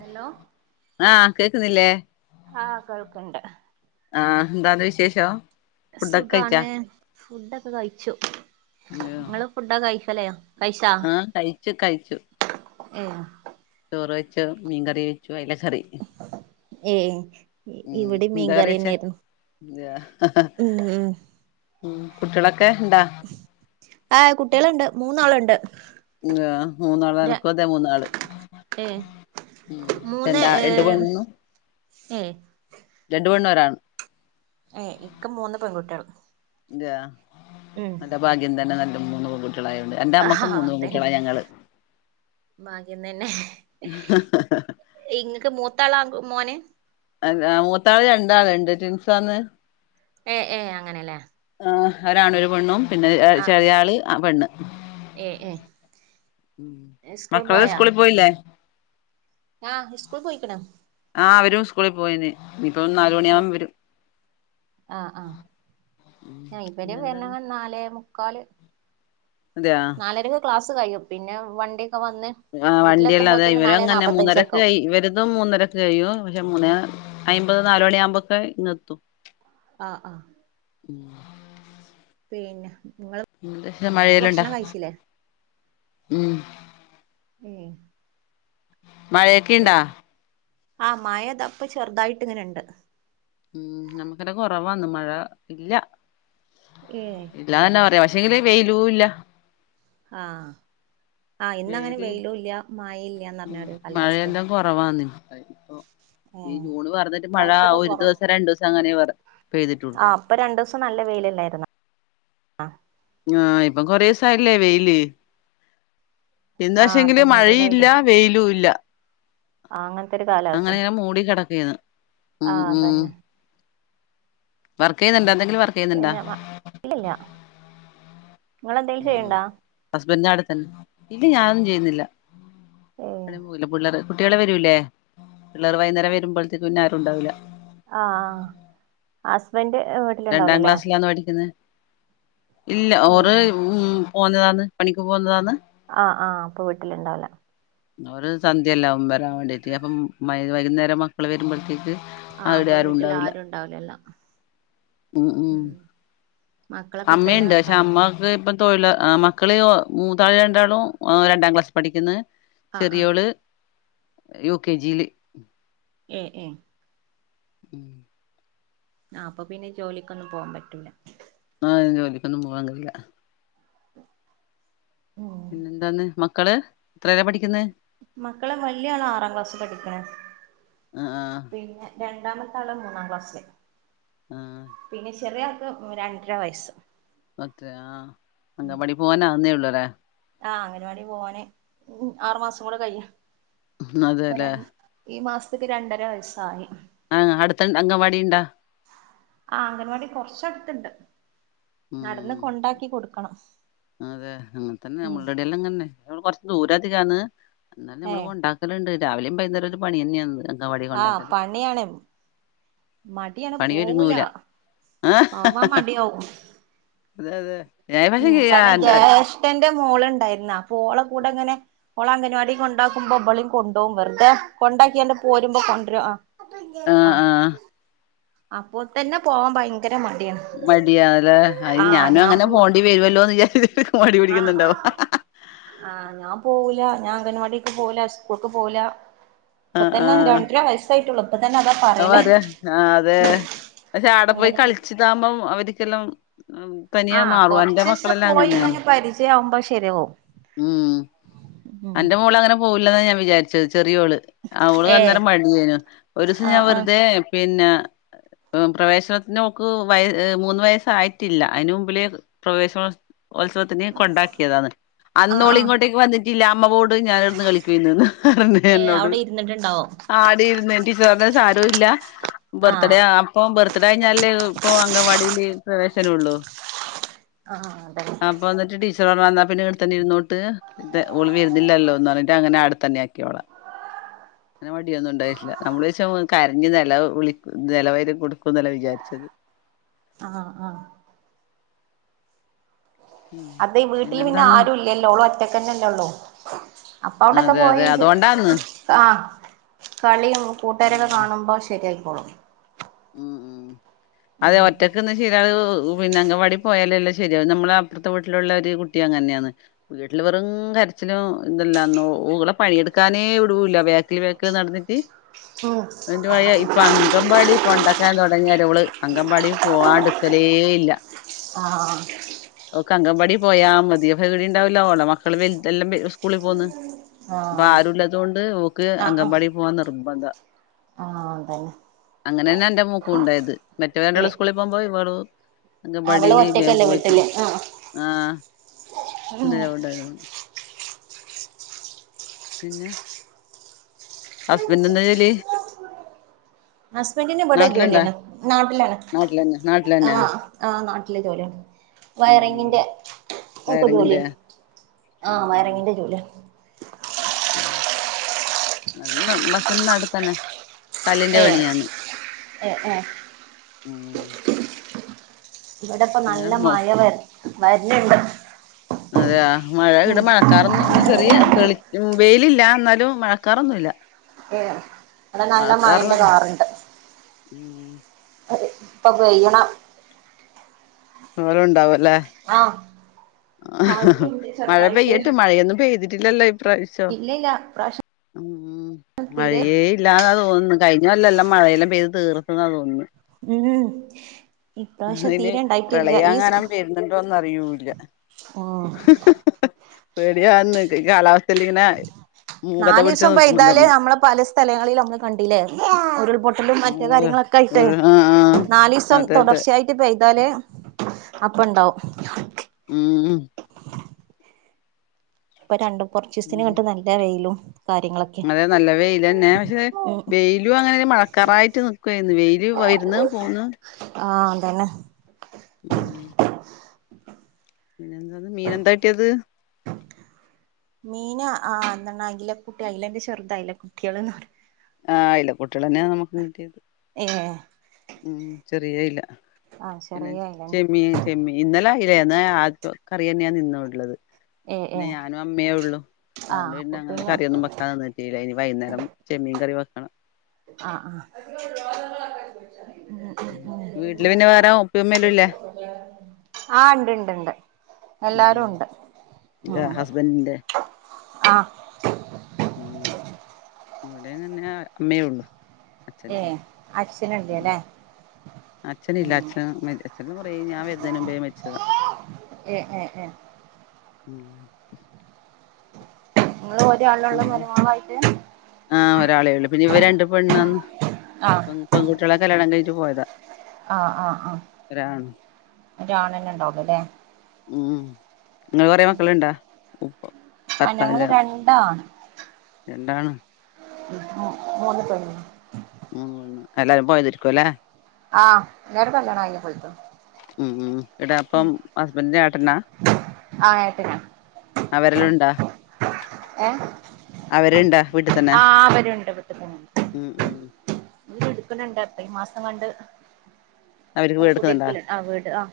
Hello ആ കേകിന്നില്ലേ ആഹ് കേൾക്ക്ണ്ട് ആ എന്താന്ന് വിശേഷം ഫുഡൊക്കെ കഴിച്ചാ സുഖാണ് ഫുഡൊക്കെ കഴിച്ചു ഇങ്ങള് ഫുഡൊക്കെ കഴിക്കലെയോ ആ കഴിച്ചു കഴിച്ചു ഏ ചോറ് വെച്ചു മീൻകറി വെച്ചു അയില കറി ഏ ഇവിടെ കറി വെച്ചേ മീൻകറിന്നെരുന്നു ഉം ഉം ഉം കുട്ടികൾ ആ കുട്ടിളിണ്ട് മൂന്നാളിണ്ട് മൂന്നാള എനക്ക് അതെ മൂന്നാള് ഏഹ് മൂന്ന് രണ്ടാ രണ്ട് ഏഹ് പെണ്ണും ഏഹ് രണ്ട് പെണ്ണ് ഒരാണ് ഏ ഇക്ക് മൂന്ന് പെകുട്ടിൾ അതെയ നല്ല ഭാഗ്യം തന്നെ നല്ല മൂന്ന്പെൺ കുട്ടിക കളയോണ്ട് എന്റെ അമ്മക്കും മൂന്നും കുട്ടിള ഞങ്ങള് ഭാക്കിന്നന്നെ ഇങ്ങക്ക് മൂത്താളാ മോന് അല്ല മൂത്താള് രണ്ടാളിണ്ട് ട്വിൻസന്ന് ഏ ഏ അങ്ങനെല്ലേ ഒരാണ് ഒര് പെണ്ണും പിന്നെ ആഹ് ആഹ് ചെറിയ ആള് ആ പെണ്ണ് ഏഹ് ഉ ഏഹ് മക്കള് സ്കൂളിൽ പോയില്ലേ? ആ സ്കൂൾ പോയിക്ക്ണ്. ആ വരും സ്കൂളിൽ പോയന് ഇപ്പൊ നാല് ഏഹ് മണിയാകുമ്പ വരും. ആഹ് ആഹ് ഞാ ഇപർ വരണ പിന്നെന്താന്ന് നാലേ മൂകാൽ അതെയാ നാലരക്കെ ക്ലാസ്സ് കഴിഴും പിന്നെ വണ്ടി ആ വണ്ടിയല്ലാതെ ഇവര് അങ്ങനെ നാപ്പത്തഞ്ചൊക്കെ മൂന്നരക്ക് ക ആവും ഇവരിതും മൂന്നരക്ക് കഴിയു പക്ഷെ മൂന്ന് അമ്പത് നാല മണിയ ആമ്പൊക്കെ ഇന്ന്ത്തും- ആഹ് ആഹ് [unintelligible] പിന്നെ നിങ്ങള് മഴെലണ്ടാ ഭക്ഷണം കഴിച്ചില്ലേ ഉം ഏഹ് മഴയെക്കെ ഇണ്ടാ? ആ മഴത ഇപ്പ ചെറുതായിട്ട് ഇങ്ങനെണ്ട് ഉം നമുക്കല്ല കുറവാന്ന് മഴ ഇല്ല ഏഹ് ഇല്ലാന്ന് തന്നെ പറയാ [unintelligible] വെയിലൂ ഇല്ല- ആഹ് - ആഹ് ഇന്നങ്ങനെ വെയിലില്ല വെയിലും ഇല്ല മയേ ഇല്ലാന്ന് പറഞ്ഞ ഉം ഒരു കാലാവസ്ഥാണ് മഴയെല്ലാം കുറവാന്ന് ഇപ്പൊ ഈ ഏഹ് ജൂണ് പറഞ്ഞിട്ട് മഴ ഇപ്രാശ്യൊക്കെ ഒരു കൊറവാ ദിവസം രണ്ടു ദിവസം അങ്ങനെ പെയ്തിട്ടുള്ളൂ ആഹ് ഇപ്പ രണ്ടൂസം നല്ല വെയി വെയിലല്ലായിരുന്നോ ആഹ് ആഹ് ഇപ്പം കൊറെസായില്ലേ വെയില് ഇന്ന് ആഹ് പക്ഷേങ്കില് അതന്നെ മഴേ ഇല്ല വെയിലായിരുന്നു വെയിലു ഇല്ല ആഹ് അങ്ങനത്തെ ഒരു അങ്ങനെ കാലാവസ്ഥയാണ് അങ്ങ് മൂടി കെടക്കയായിരുന്നു ഉം ആഹ് ഉം അതന്നെ വർക്ക് ചെയ്യുന്നുണ്ടോ എന്തെ പിന്നെ വ ഇല്ലല്ല ഇങ്ങളെന്തെങ്കിലും ചെയ്യണ്ടാ? ഹസ്ബൻ്റിന്റെ അടെതന്നെ ഇല്ല ഞാനൊന്നും ചെയ്യുന്നില്ല ഏ എടേം പോന്നില്ല പിള്ളറെടു കുട്ടികള് വരൂല്ലേ പിള്ളറ് വൈന്നേരം വെരുമ്പൾത്തേക്ക് പിന്നെ ആരും ഉണ്ടാവൂല്ല ആഹ് ആഹ് ഹസ്ബൻഡ് ഏഹ് രണ്ടാം വീട്ടിലുണ്ടാവല്ലോല്ലേ? ക്ലാസ്സിലാന്ന് പഠിക്കുന്നത് ഇല്ല ഓറ് ഉം പോന്നതാണ് പണിക്ക് പോന്നതാണ് ആഹ് ആഹ് അപ്പൊ വീട്ടില് ഇണ്ടാവൂല ഓറ് സന്ധ്യയെല്ലാവും വരാൻ വേണ്ടീറ്റ് അപ്പം മ വൈന്നേരം മക്കള് വെരുമ്പൾത്തേക്ക് ആഹ് അപ്പൊ വീട്ടിൽ ആരും ഉണ്ടാവൂലല്ലോ ഉം മക്കളൊക്കെ എത്രേലാ അമ്മയുണ്ട് പക്ഷെ പഠി അമ്മക്ക് ഇപ്പ തൊഴിലൊ ആഹ് മക്കള് മൂത്താള് രണ്ടാളും ഏഹ് രണ്ടാം ക്ലാസ് പഠിക്കുന്ന് ആഹ് ആഹ് ചെറിയോള് യു കെ ജിയില് ഏഹ് ഏഹ് ഉം ആഹ് അപ്പൊ പിന്നെ ജോലിക്കൊന്നും പോവാൻ പറ്റൂല [unintelligible] ജോലിക്കൊന്നും പോവാൻ കയൂല്ല ഉം പിന്നെ എന്താന്ന് മക്കള് എത്രേലാ പഠിക്ക് മക്കള് വല്യാള് ആറാം ക്ലാസ് പഠിക്കണ് ആ ആ പിന്നെ രണ്ട് രണ്ടാമത്തെ ആള് മൂന്നാം ക്ലാസ്സില് ആ പിന്നെ ചെറിയ ആൾക്ക് മ് രണ്ടര വയസ്സ് മറ്റേ ആഹ് അങ്കവാടി പോവാനാവുന്നേള്ളൂ ല്ലേ ആഹ് അങ്കനവാടി പോവാന് ഉം ആറ് മാസം കൂടെ കയ് [unintelligible] അതെല്ലേ ഇപ്പൊരാൻ ഈ മാസത്ത്ക്ക് രണ്ടര വയസായി. ആഹ് അട്ത്തൻ അങ്കൻവാടി ണ്ടാ? ആഹ് അങ്കൻവാടി കൊർച്ചട്ത്ത്ണ്ട് നടന്ന് ഉം കൊണ്ടാക്കി കൊട്ക്കണം. അതെ അങ്ങൻത്തന്നെ അമ്മളെടെല്ലങ്ങനെന്നെ [unintelligible] കൊർച്ച് ദൂരധികാണ്. ന്നാലും നമ്മള് ഏഹ് കൊണ്ടാക്കല്ണ്ട് രാവിലിം ബൈന്നേരൊര് പണ്യെനെന്ന്. ആഹ് പണ്യാണ്. മട്യാണ് പണി പോവൂല ഒരുങ്ങൂല ആഹ് പോവാം മട്യാവും. അതെ യതെ ഉം കാരണം ജേഷ്ഠൻ ൻ്റെ മോള്ണ്ടായിര്ന്ന അപ്പൊളെ കൂടെ ങ്ങനെ ഓളങ്കൻവാടി കൊണ്ടാക്കുമ്പോ ഇബളിം കൊണ്ടോവും വെർതെ കൊണ്ടാക്ക്യാണ്ട് പോരുമ്പം കൊൺര്രും ആഹ് അപ്പോ തന്നെ പോവാം ഭയ മട്യാല്ലേ അയ് ആഹ് ഞാനും ഞാൻ അങ്ങനെ പോ പോണ്ടി വെരൊല്ലോന്ന് വിചാര്ച്ച് ആഹ് ആഹ് ഞാൻ പോവൂല ഞാൻ അങ്കൻവാടിക്ക് പോവുല സ്കൂക്ക് പോവുല ഇപ്പതന്നെ രണ്ടര വയസായിട്ടൊള്ളൂ അത് വരെ ആ തെ പക്ഷെ ആടെ പോയി അംഗനവാടി കളിച്ച്താവുമ്പോം അവർക്ക്ക്കെല്ലാം ആഹ് കൊർച്ചീസം അങ്ങനെയാണ് പോയിങ്ങനെ പരിചയാവുമ്പത് ശെ ശെര്യവും ഉം അന്റെ മോളങ്ങനെ പോവൂല്ലാന്ന ഞാൻ വിചാര്ച്ചത് ചെറ്യോള് ആ ഓള് ഏഹ് അന്നേരം മട്യേനു ഒര് സ് ഞാ ആഹ് ആഹ് വെർതെ പിന്ന പ്രവേശനത്തിനൊക്ക് വയ മൂന്ന് വയസ്സായിട്ടില്ല അയ്ന് മുമ്പില് പ്രവേശനോൽ ഓൽത്സവത്തിന് കൊണ്ടാക്ക്യതാണ്. ആഹ് അന്നോള് ആഹ് ഇങ്ങോട്ടേക്ക് വന്നിട്ടില്ല അമ്മപോട് ഞാനിട്ന്ന് കളിക്കേണ് [unintelligible] ഏഹ് എന്നോട് അവിടെ ഇരുന്നിട്ടുണ്ടാവും ആടി [unintelligible] സാരോല്ല ആഹ് ബർത്ത്ഡേ അപ്പൊ ബർത്ത്ഡേ കയിഞ്ഞാല് ഇപ്പൊ അങ്കവാടില് പ്രവേശനൊള്ളൂ ആഹ് അതന്നെ അപ്പൊ [unintelligible] ഓള് വരുന്നില്ലല്ലോന്ന് പർഞ്ട്ടങ്ങനെ ആടെ തന്നെ ആക്കി ഓളെ അങ്ങനെ മടിയൊന്നും ഇണ്ടായിട്ടില്ല നമ്മള് വെച്ച കര്ഞ് നെല വിളി നെലവൈര്യം കൊടുക്കും ന്നല്ലേ വിചാരിച്ചത് ആഹ് ആഹ് ഉം അതെ വീട്ട്ല് പിന്നെ പിന്നെന്താന്ന് ആരും ഇല്ലല്ലോ ഓള് ഒറ്റക്കന്നെല്ലോ ഒള്ളു അപ്പ ഔടെക്കെ അതെ അതെ പോയി അതോണ്ടാന്ന് ആഹ് കളീം കൂട്ടാരൊക്കെ കാണുമ്പോ ശെരി ആയിക്കോളും ഉം ഉം അതെ ഒറ്റക്ക്ന്ന് [unintelligible] പിന്നെ അങ്കവാടി പോയാലല്ലേ ശെരിയാ നമ്മളെ അപ്പോർത്തെ വീട്ടിലുള്ള ഒരു കുട്ടി അങ്ങനെന്നെണ് വീട്ടില് വെറും കരച്ചിലും ഇന്തല്ല ഓളെ പണിയെടുക്കാനേ ഇടുല വേക്കില് വേക്കില് നടന്നിട്ട് ഉം [unintelligible] ഇപ്പ അങ്കൻമ്പാടി കൊണ്ടക്കാനെ തോടങ്ങിയാരെ ഓള് അങ്കവാടി പോവാടെ നിക്കലേ ഇല്ല ആഹ് ഓക്ക് അങ്കവാടി പോയാ മതി പേടിണ്ടാവുല ഓളെ മക്കള് വെൽതെ എല്ലാം സ്കൂളി പോന്ന് അപ്പൊ ആഹ് ആരുല്ലതൊണ്ട് ഓക്ക് ആഹ് ആഹ് അങ്കൻവാടി പോവാൻ നിർബന്ധ ആഹ് അതന്നെ അങ്ങനെന്നെ അന്റെ മോക്കും ഉണ്ടായത് മറ്റേല് രണ്ടാളും ഏഹ് സ്കൂളിൽ പോകുമ്പോ ഇവള് അവള് അങ്കവാടില് വേം ഒറ്റക്കല്ലേ പോയിട്ട് വീട്ടില് ആഹ് ആഹ് ഉം [unintelligible] പിന്നെ ഹസ്ബന്റ് എന്താ ജോലി? ഹസ്ബൻഡിന് ഇവിടെ നാട്ടിലുണ്ടാ ജോലിയണ് നാട്ടിലാണ് നാട്ടിലന്നെ നാട്ടിലന്നെ ആഹ് നാട്ട് ട്ടില് ജോലിയാ- ഉം ഉം വയറിങ്ങിന്റെ ഒക്ക ജോലി വയറിങ്ങിന്റെ ആഹ് വയറിങ്ങിന്റെ ജോലിയാ- അന്നമ്മതന്ന അട്ത്തന്നെ- കല്ലിന്റെ ഏഹ് പണിയാണ് ഏഹ് ഏഹ് ഉം- ഇവിടെ ഇപ്പ പിന്നെ നല്ല മോ മഴ വര് വര്ന്ന്ണ്ട്- അതെയ മഴ ഇടെ മഴക്കാറൊന്ന് ചെറിയ തെളി വെയിലില്ല എന്നാലും മഴക്കാറൊന്നുയില്ല- ഏ അടെ നല്ല മായറെ കാറുണ്ട് ഉം ഇപ്പൊ വ്യണ അവഓര ഉണ്ടാവ [unintelligible] ആഹ ആ മഴ പെയ്യട്ട് മഴയൊന്നും പെയ്തിട്ടില്ലല്ലോ ഇല്ല ഇല്ല ഇപ്രാവശ്യം ഉ തീരെ മഴയ ഇല്ലാന്നാ തോന്നുന്നു കഴിഞ്ഞ വല്ല എല്ലാം മഴയെല്ലാം പെയ്തു തീർത്ത തോന്നുന്നു ഉം ഇപ്രാവശ്യം ഇന് തീരെ ഇണ്ടായിട്ടില്ല പ്രളയംങ്ങാനൻ പരുന്നുണ്ടോന്ന് അയൂല്ല ആഹ പേടിയാന്ന് ഈ കാലാവസ്ഥൽ ഇങ്ങനെ നാൽ മൂക്കത്തെ പിടിച്ച് ദിവസം നിക്കുമ്പോ പെയ്താൽ തന്നെ നമ്മളെ പല സ്ഥലങ്ങളും നമ്മള് കണ്ടില്ലേ ഉരുൾപൊട്ടലും മറ്റു കാര്യങ്ങളൊക്കെ കയിട്ട് ഒരു ആഹ് ആഹ് നാൽ ദിവസം അതെ അതെ തുടർച്ചയായിട്ട്പ് ഇതാൽ അപ്പ ഇണ്ടാവും ഉം ഇപ്പൊ രണ്ടും കുറച്ച് ദിവസതിന് നല്ല വെയിലും കാര്യങ്ങളൊക്കെ അങ്ങനെ നല്ല വെയിൽ തന്നെ പക്ഷെ ഉം വെയിലും അങ്ങനെ മഴക്കാറായിട്ട് നക്കുവായിരുന്നു വെയില് വരുന്നു [unintelligible] പോന്ന ആഹ അതന്നെ ഉം മീനെന്താ കട്ടിയത് മീന ആ അയില കുട്ടി അയിലന്റെ ചെറുത് അയില കുട്ടികൾന്ന് പറ ആ അയില്ല കുട്ടികൾന്നെയ നമുക്ക് കിട്ടിയത് ഏഹ് ഉം ചെറിയ ഇല്ല ആഹ് പിന്നെ ചെറിയ അയിലന്നെ ചെമ്മീ ചെമ്മീ ഇന്നല അയില ആ കറി തന്നെയാണ് ഇന്നുഉള്ളത് ഏഹ് പിന്നെ ഏഹ് ഞാനും അമ്മയേ ഉള്ളു അതൊണ്ട് ആഹ് പിന്ന അപ്പൊ അങ്ങന പിന്നെ കറിയ ഒന്നും വെക്കാൻ നിന്നിട്ടില്ല ഇനി വൈകേരം ചെമ്മീൻ കറി വെക്കണം ആഹ ആഹ വീട്ടില് പിന്നെ വേറെ ഉപ്പയും ഉമ്മയും ഇല്ലേ ആ ആ ഉണ്ട് ഉണ്ട് എല്ലാരും ഉണ്ട് ഇ ഹസ്ബൻഡന്റെ ആഹ ഉ ഇവിടെങ്ങനെ അമ്മയേ ഉള്ളു ഏ അച്ഛനില്ല അച്ഛൻ ഉം ഇല്ലല്ലേ അച്ഛൻ ഇല്ല അച്ഛൻ അച്ഛന കുറെ ഞാൻ വരുനത്തിന് മുമ്പ് മരിച്ചതാ ഉം ഉ ഉം ഒറ്റ ആൾ ഒള്ളൂ മരുമകളായിട്ട് ആഹ ഒരാളെ ഉള്ളു പിന്നെ ഇവ രണ്ട് പെണ്ണും പെൺകുട്ടികളെ കല്യാണം കഴിഞ്ഞട്ടു പോയതാ ആഹ ആഹ് ആഹ ഒരാണും ഒരാണ തന്നെ ഉണ്ടാവലോ ഉം നിങ്ങള് കൊറേ അല്ലേ മക്കളുണ്ടാ ഉപ്പ ആ ഞങ്ങള് രണ്ടാ എന്താണ് ഉ ഉ മൂന്ന് പെണ്ണും മ എല്ലാരും പോയതിരിക്കുവ അല്ലേ ആഹ് എല്ലാരും കല്യാണം കഴിഞ്ഞു പോയിക്കുന്നു ഉം ഇടാ അപ്പം ഹസ്ബൻറിന്റെ ഏട്ടന്നാ ആഹ് ഏട്ടനാ അവരെല്ലാം ഉണ്ടാ ഏ അവരുണ്ടാ വീട്ടിൽ തന്നെ ആഹ് അവരു ഉണ്ട് ഉം ഉം ഇ എടുക്കണണ്ട് അപ്പേ ഈ മാസം കണ്ട് അവർക്ക് വീടെടുക്കുന്നുണ്ടാ കുടിരിക്കൽ ആ വീട് ആഹ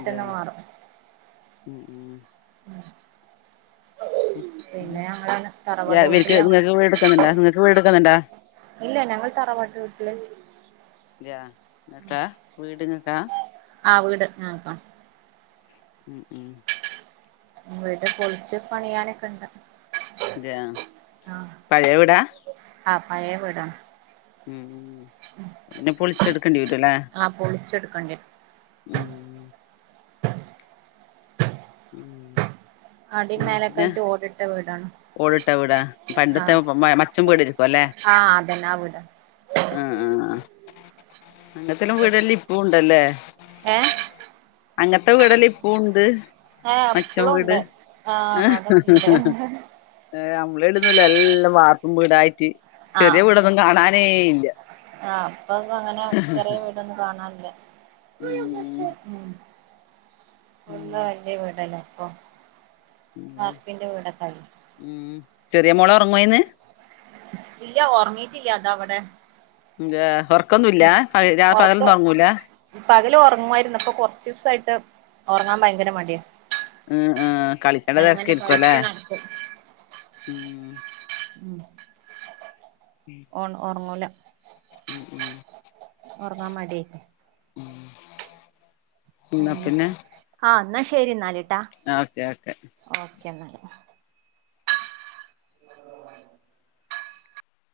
അതെയാ മാറും ഉം ഉം ഉം പിന്നെ ഞങ്ങളാണ് യാ തറവാട് വീട്ടില് ഇവർക്ക് ഞങ്ങള നിങ്ങക്ക് വീടെടുക്കുന്നുണ്ടാ നിങ്ങക്ക് വീടെടുക്കുന്നുണ്ടാ ഇല്ല ഞങ്ങൾ തറവാട്ട് വീട്ടില് യാ എന്നക്കാ വീട് ആ വീട് നോക്കാം ഉം ഉം വീട്പൊളിച്ച് പണിയാനൊക്കെ ഇണ്ട് അത പഴയ വിടാ ആ പഴയ വിട ഉ പിന്നെ പൊളിച്ചെടുക്കേണ്ടി വരുവല്ലേ കണ്ടി് ഉം ഉം എന്നാ പിന്നെ അടിമേലക്കൊയിട്ട് ഓടിട്ട വീടാണ് ഓടിട്ട വീടാ പണ്ടത്തെ ആഹ് മച്ചും വീട് ഇരിക്കുവ അല്ലേ ആഹ് അതന്നെ ആ വീടാ ആഹ് ആഹ് അങ്ങനത്തെല്ലാം വീടെല്ലാം ഇപ്പ ഉണ്ടല്ലേ ഏഹ് അങ്ങനത്തെ വിടല ഇപ്പ ഉണ്ട് ഏഹ് മച്ചം ഇപ്പളും വീട് ഉണ്ട് ആണോ ആഹ അതൊക്കെ ഉണ്ട് ഏഹ് നമ്മള ഇടുന്നല്ല എല്ലാം വാർപ്പു വീടായിട്ട് ചെറിയ വീടൊന്നും കാണാനേ ഇല്ല ആഹ അപ്പൊ അങ്ങനെ ചെറിയ വീടൊന്നും കാണാനില്ല ഉം അ [unintelligible] എല്ല ഉം വലിയ വീടല്ലേ ഇപ്പൊ വാർപ്പിന്റെ വീടൊക്ക ഉം ചെറിയ മോള് ഒറങ്ങുവായിരുന്ന് ഇല്ല ഒറങ്ങിട്ടില്ല അതാ അവ്ടെ ഇല്ലാ ഉം ഒറക്ക പകല് ഒറങ്ങുവായിരുന്നു ഇപ്പോ കൊറച്ചിസായിട്ട് ഉറങ്ങാൻ ഭയങ്കര മടിയ ഉം ഉം ആ കളിക്കണ തെരക്കായിരിക്കുല്ലെ കളിച്ച് നടക്കും ഉം ഉം ഓൺ ഒറങ്ങൂല ഉം ഉം ഒറങ്ങാൻ മടിയാ ഉം എന്നാ അങ്ങനെയൊക്കെ ആ എന്നാ ശെരി എന്നാല് ട്ടാ ആ ഓക്കെ ഓക്കെ ഓക്കെ എന്നാല് [inaudible]